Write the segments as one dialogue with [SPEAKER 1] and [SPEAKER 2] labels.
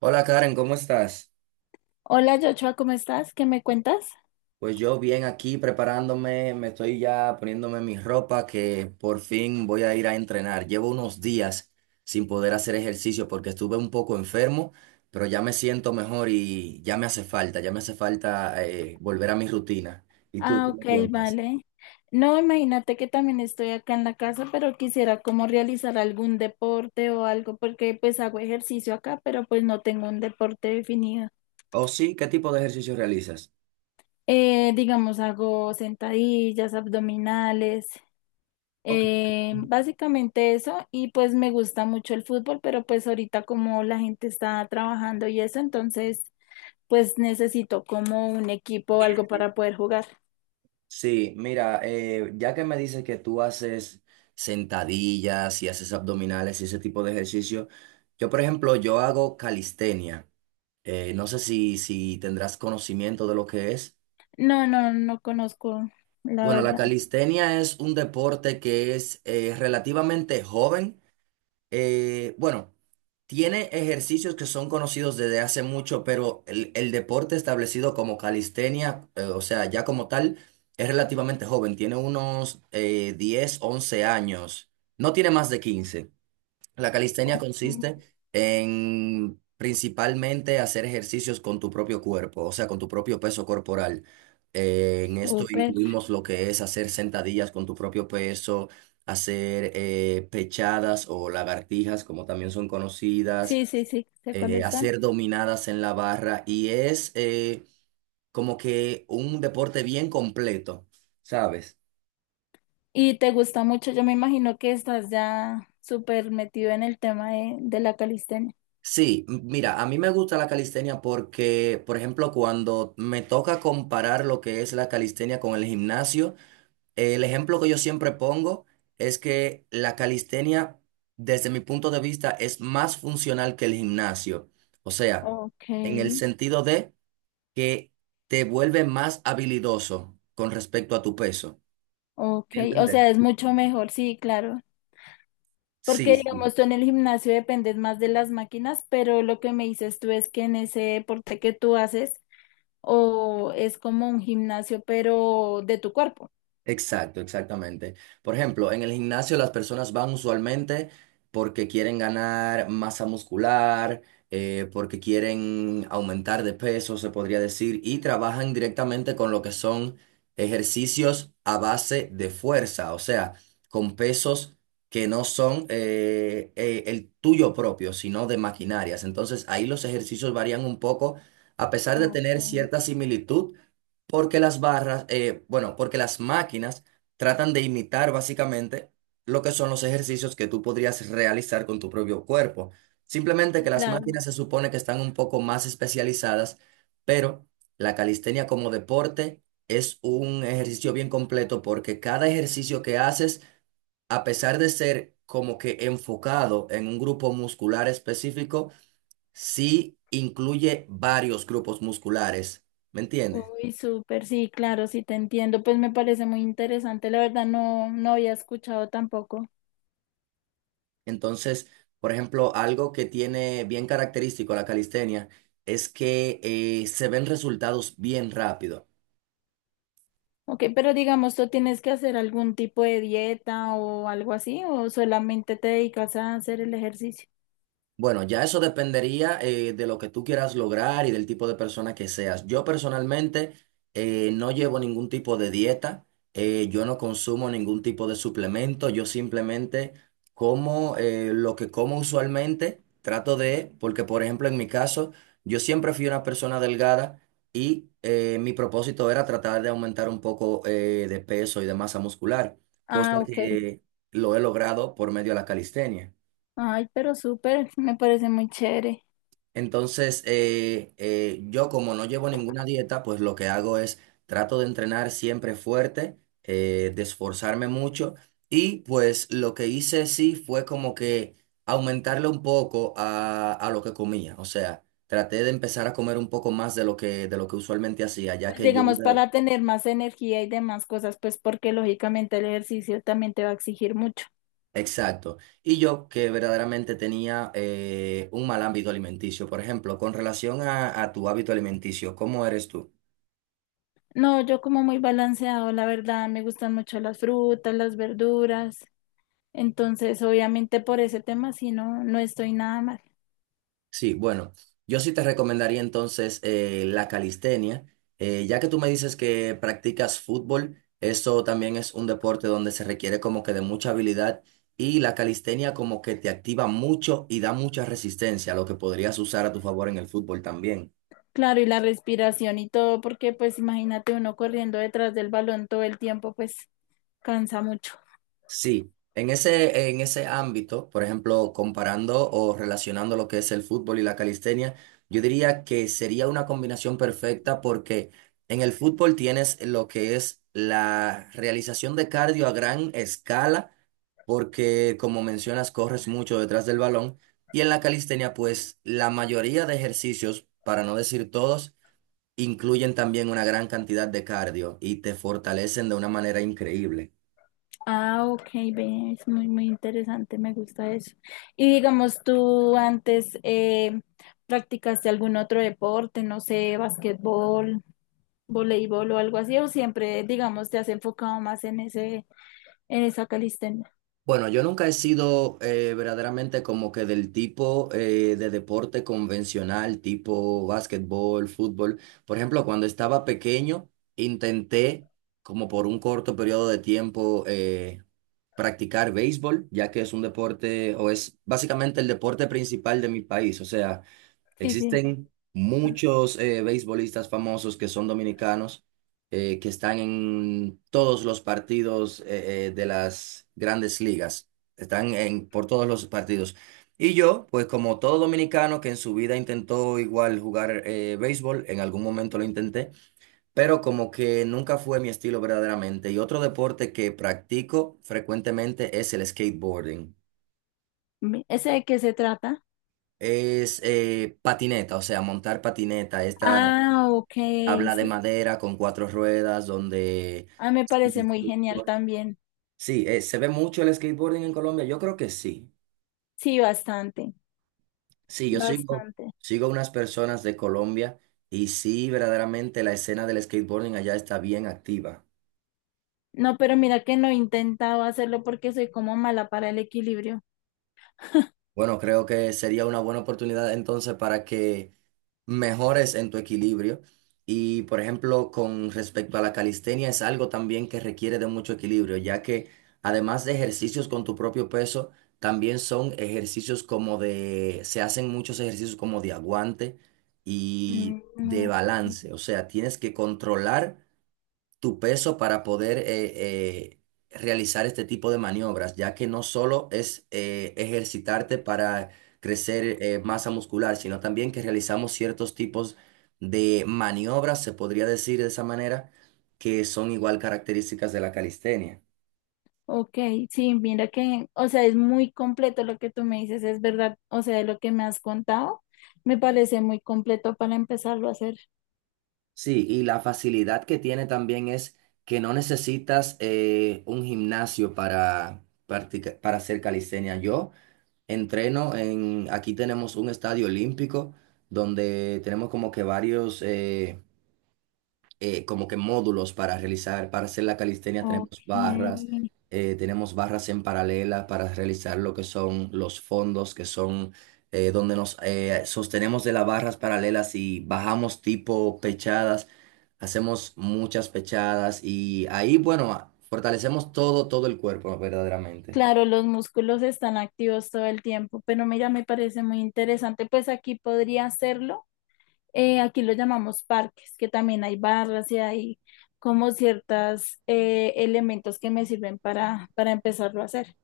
[SPEAKER 1] Hola Karen, ¿cómo estás?
[SPEAKER 2] Hola, Joshua, ¿cómo estás? ¿Qué me cuentas?
[SPEAKER 1] Pues yo bien aquí preparándome, me estoy ya poniéndome mi ropa que por fin voy a ir a entrenar. Llevo unos días sin poder hacer ejercicio porque estuve un poco enfermo, pero ya me siento mejor y ya me hace falta, ya me hace falta volver a mi rutina. ¿Y tú
[SPEAKER 2] Ah,
[SPEAKER 1] qué me
[SPEAKER 2] ok,
[SPEAKER 1] cuentas?
[SPEAKER 2] vale. No, imagínate que también estoy acá en la casa, pero quisiera como realizar algún deporte o algo, porque pues hago ejercicio acá, pero pues no tengo un deporte definido.
[SPEAKER 1] ¿O sí? ¿Qué tipo de ejercicio realizas?
[SPEAKER 2] Digamos, hago sentadillas, abdominales,
[SPEAKER 1] Ok.
[SPEAKER 2] básicamente eso, y pues me gusta mucho el fútbol, pero pues ahorita como la gente está trabajando y eso, entonces pues necesito como un equipo o algo para poder jugar.
[SPEAKER 1] Sí, mira, ya que me dices que tú haces sentadillas y haces abdominales y ese tipo de ejercicio, yo por ejemplo, yo hago calistenia. No sé si tendrás conocimiento de lo que es.
[SPEAKER 2] No, no conozco, la
[SPEAKER 1] Bueno, la
[SPEAKER 2] verdad.
[SPEAKER 1] calistenia es un deporte que es relativamente joven. Bueno, tiene ejercicios que son conocidos desde hace mucho, pero el deporte establecido como calistenia, o sea, ya como tal, es relativamente joven. Tiene unos 10, 11 años. No tiene más de 15. La calistenia
[SPEAKER 2] Ok,
[SPEAKER 1] consiste en principalmente hacer ejercicios con tu propio cuerpo, o sea, con tu propio peso corporal. En esto
[SPEAKER 2] súper.
[SPEAKER 1] incluimos lo que es hacer sentadillas con tu propio peso, hacer pechadas o lagartijas, como también son conocidas,
[SPEAKER 2] Sí, sí, sí, sé cuáles son.
[SPEAKER 1] hacer dominadas en la barra y es como que un deporte bien completo, ¿sabes?
[SPEAKER 2] Y te gusta mucho, yo me imagino que estás ya súper metido en el tema de la calistenia.
[SPEAKER 1] Sí, mira, a mí me gusta la calistenia porque, por ejemplo, cuando me toca comparar lo que es la calistenia con el gimnasio, el ejemplo que yo siempre pongo es que la calistenia, desde mi punto de vista, es más funcional que el gimnasio. O sea,
[SPEAKER 2] Ok,
[SPEAKER 1] en el sentido de que te vuelve más habilidoso con respecto a tu peso.
[SPEAKER 2] ok.
[SPEAKER 1] ¿Me
[SPEAKER 2] O
[SPEAKER 1] entiendes?
[SPEAKER 2] sea, es mucho mejor, sí, claro.
[SPEAKER 1] Sí,
[SPEAKER 2] Porque,
[SPEAKER 1] sí.
[SPEAKER 2] digamos, tú en el gimnasio dependes más de las máquinas, pero lo que me dices tú es que en ese deporte que tú haces, o es como un gimnasio, pero de tu cuerpo.
[SPEAKER 1] Exacto, exactamente. Por ejemplo, en el gimnasio las personas van usualmente porque quieren ganar masa muscular, porque quieren aumentar de peso, se podría decir, y trabajan directamente con lo que son ejercicios a base de fuerza, o sea, con pesos que no son el tuyo propio, sino de maquinarias. Entonces ahí los ejercicios varían un poco, a pesar de
[SPEAKER 2] Ok,
[SPEAKER 1] tener cierta similitud. Porque las barras, porque las máquinas tratan de imitar básicamente lo que son los ejercicios que tú podrías realizar con tu propio cuerpo. Simplemente
[SPEAKER 2] sí,
[SPEAKER 1] que las
[SPEAKER 2] claro.
[SPEAKER 1] máquinas se supone que están un poco más especializadas, pero la calistenia como deporte es un ejercicio bien completo porque cada ejercicio que haces, a pesar de ser como que enfocado en un grupo muscular específico, sí incluye varios grupos musculares. ¿Me entiendes?
[SPEAKER 2] Uy, súper, sí, claro, sí te entiendo. Pues me parece muy interesante. La verdad no, había escuchado tampoco.
[SPEAKER 1] Entonces, por ejemplo, algo que tiene bien característico la calistenia es que se ven resultados bien rápido.
[SPEAKER 2] Ok, pero digamos, ¿tú tienes que hacer algún tipo de dieta o algo así? ¿O solamente te dedicas a hacer el ejercicio?
[SPEAKER 1] Bueno, ya eso dependería de lo que tú quieras lograr y del tipo de persona que seas. Yo personalmente no llevo ningún tipo de dieta, yo no consumo ningún tipo de suplemento, yo simplemente como lo que como usualmente, trato de, porque por ejemplo en mi caso, yo siempre fui una persona delgada y mi propósito era tratar de aumentar un poco de peso y de masa muscular, cosa
[SPEAKER 2] Ah, ok.
[SPEAKER 1] que lo he logrado por medio de la calistenia.
[SPEAKER 2] Ay, pero súper, me parece muy chévere.
[SPEAKER 1] Entonces, yo como no llevo ninguna dieta, pues lo que hago es trato de entrenar siempre fuerte, de esforzarme mucho y pues lo que hice sí fue como que aumentarle un poco a lo que comía. O sea, traté de empezar a comer un poco más de lo que usualmente hacía, ya
[SPEAKER 2] Pues
[SPEAKER 1] que yo...
[SPEAKER 2] digamos, para tener más energía y demás cosas, pues porque lógicamente el ejercicio también te va a exigir mucho.
[SPEAKER 1] Exacto. Y yo que verdaderamente tenía un mal hábito alimenticio. Por ejemplo, con relación a tu hábito alimenticio, ¿cómo eres tú?
[SPEAKER 2] No, yo como muy balanceado, la verdad, me gustan mucho las frutas, las verduras. Entonces, obviamente por ese tema sí no, estoy nada mal.
[SPEAKER 1] Sí, bueno, yo sí te recomendaría entonces la calistenia. Ya que tú me dices que practicas fútbol, eso también es un deporte donde se requiere como que de mucha habilidad y la calistenia como que te activa mucho y da mucha resistencia, lo que podrías usar a tu favor en el fútbol también.
[SPEAKER 2] Claro, y la respiración y todo, porque pues imagínate uno corriendo detrás del balón todo el tiempo, pues cansa mucho.
[SPEAKER 1] Sí, en ese ámbito, por ejemplo, comparando o relacionando lo que es el fútbol y la calistenia, yo diría que sería una combinación perfecta porque en el fútbol tienes lo que es la realización de cardio a gran escala, porque como mencionas, corres mucho detrás del balón, y en la calistenia, pues la mayoría de ejercicios, para no decir todos, incluyen también una gran cantidad de cardio y te fortalecen de una manera increíble.
[SPEAKER 2] Ah, ok, ve, es muy, muy interesante, me gusta eso. Y digamos, tú antes practicaste algún otro deporte, no sé, basquetbol, voleibol o algo así, o siempre, digamos, te has enfocado más en ese, en esa calistenia.
[SPEAKER 1] Bueno, yo nunca he sido verdaderamente como que del tipo de deporte convencional, tipo básquetbol, fútbol. Por ejemplo, cuando estaba pequeño, intenté como por un corto periodo de tiempo practicar béisbol, ya que es un deporte o es básicamente el deporte principal de mi país. O sea,
[SPEAKER 2] Sí, sí.
[SPEAKER 1] existen muchos beisbolistas famosos que son dominicanos, que están en todos los partidos de las grandes ligas, están en, por todos los partidos. Y yo, pues como todo dominicano que en su vida intentó igual jugar béisbol, en algún momento lo intenté, pero como que nunca fue mi estilo verdaderamente. Y otro deporte que practico frecuentemente es el skateboarding.
[SPEAKER 2] ¿Ese de qué se trata?
[SPEAKER 1] Es patineta, o sea, montar patineta, esta
[SPEAKER 2] Ah, ok,
[SPEAKER 1] habla de
[SPEAKER 2] sí.
[SPEAKER 1] madera con cuatro ruedas, donde...
[SPEAKER 2] Ah, me parece muy genial también.
[SPEAKER 1] Sí, se ve mucho el skateboarding en Colombia. Yo creo que sí.
[SPEAKER 2] Sí, bastante,
[SPEAKER 1] Sí,
[SPEAKER 2] bastante.
[SPEAKER 1] sigo unas personas de Colombia y sí, verdaderamente la escena del skateboarding allá está bien activa.
[SPEAKER 2] No, pero mira que no he intentado hacerlo porque soy como mala para el equilibrio.
[SPEAKER 1] Bueno, creo que sería una buena oportunidad entonces para que mejores en tu equilibrio. Y por ejemplo, con respecto a la calistenia, es algo también que requiere de mucho equilibrio, ya que además de ejercicios con tu propio peso, también son ejercicios como de, se hacen muchos ejercicios como de aguante y
[SPEAKER 2] Mm,
[SPEAKER 1] de
[SPEAKER 2] ok,
[SPEAKER 1] balance. O sea, tienes que controlar tu peso para poder realizar este tipo de maniobras, ya que no solo es ejercitarte para crecer masa muscular, sino también que realizamos ciertos tipos de maniobras, se podría decir de esa manera, que son igual características de la calistenia.
[SPEAKER 2] ok, sí, mira que, o sea, es muy completo lo que tú me dices, es verdad, o sea, de lo que me has contado, me parece muy completo para empezarlo a hacer.
[SPEAKER 1] Sí, y la facilidad que tiene también es que no necesitas un gimnasio para, para hacer calistenia. Yo entreno en, aquí tenemos un estadio olímpico donde tenemos como que varios, como que módulos para realizar, para hacer la calistenia
[SPEAKER 2] Ok,
[SPEAKER 1] tenemos barras en paralela para realizar lo que son los fondos, que son donde nos sostenemos de las barras paralelas y bajamos tipo pechadas, hacemos muchas pechadas y ahí, bueno, fortalecemos todo, todo el cuerpo verdaderamente.
[SPEAKER 2] claro, los músculos están activos todo el tiempo, pero mira, me parece muy interesante, pues aquí podría hacerlo. Eh, aquí lo llamamos parques, que también hay barras y hay como ciertos elementos que me sirven para empezarlo a hacer.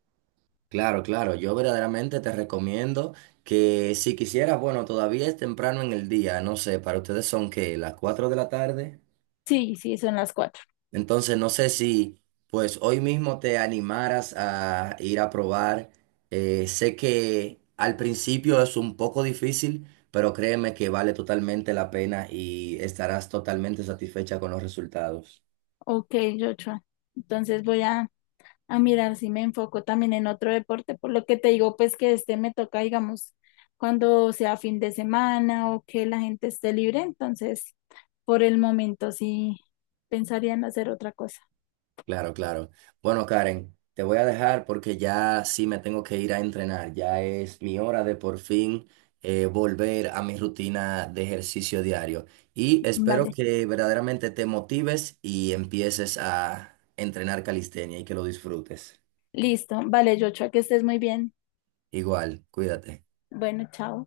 [SPEAKER 1] Claro, claro, yo verdaderamente te recomiendo que si quisieras, bueno, todavía es temprano en el día, no sé, para ustedes son que las 4 de la tarde,
[SPEAKER 2] Sí, sí, son las 4.
[SPEAKER 1] entonces no sé si pues hoy mismo te animaras a ir a probar. Sé que al principio es un poco difícil, pero créeme que vale totalmente la pena y estarás totalmente satisfecha con los resultados.
[SPEAKER 2] Ok, Joshua. Entonces voy a mirar si me enfoco también en otro deporte. Por lo que te digo, pues que este me toca, digamos, cuando sea fin de semana o que la gente esté libre. Entonces, por el momento sí pensaría en hacer otra cosa.
[SPEAKER 1] Claro, claro. Bueno, Karen, te voy a dejar porque ya sí me tengo que ir a entrenar. Ya es mi hora de por fin volver a mi rutina de ejercicio diario. Y espero
[SPEAKER 2] Vale,
[SPEAKER 1] que verdaderamente te motives y empieces a entrenar calistenia y que lo disfrutes.
[SPEAKER 2] listo. Vale, Joshua, que estés muy bien.
[SPEAKER 1] Igual, cuídate.
[SPEAKER 2] Bueno, chao.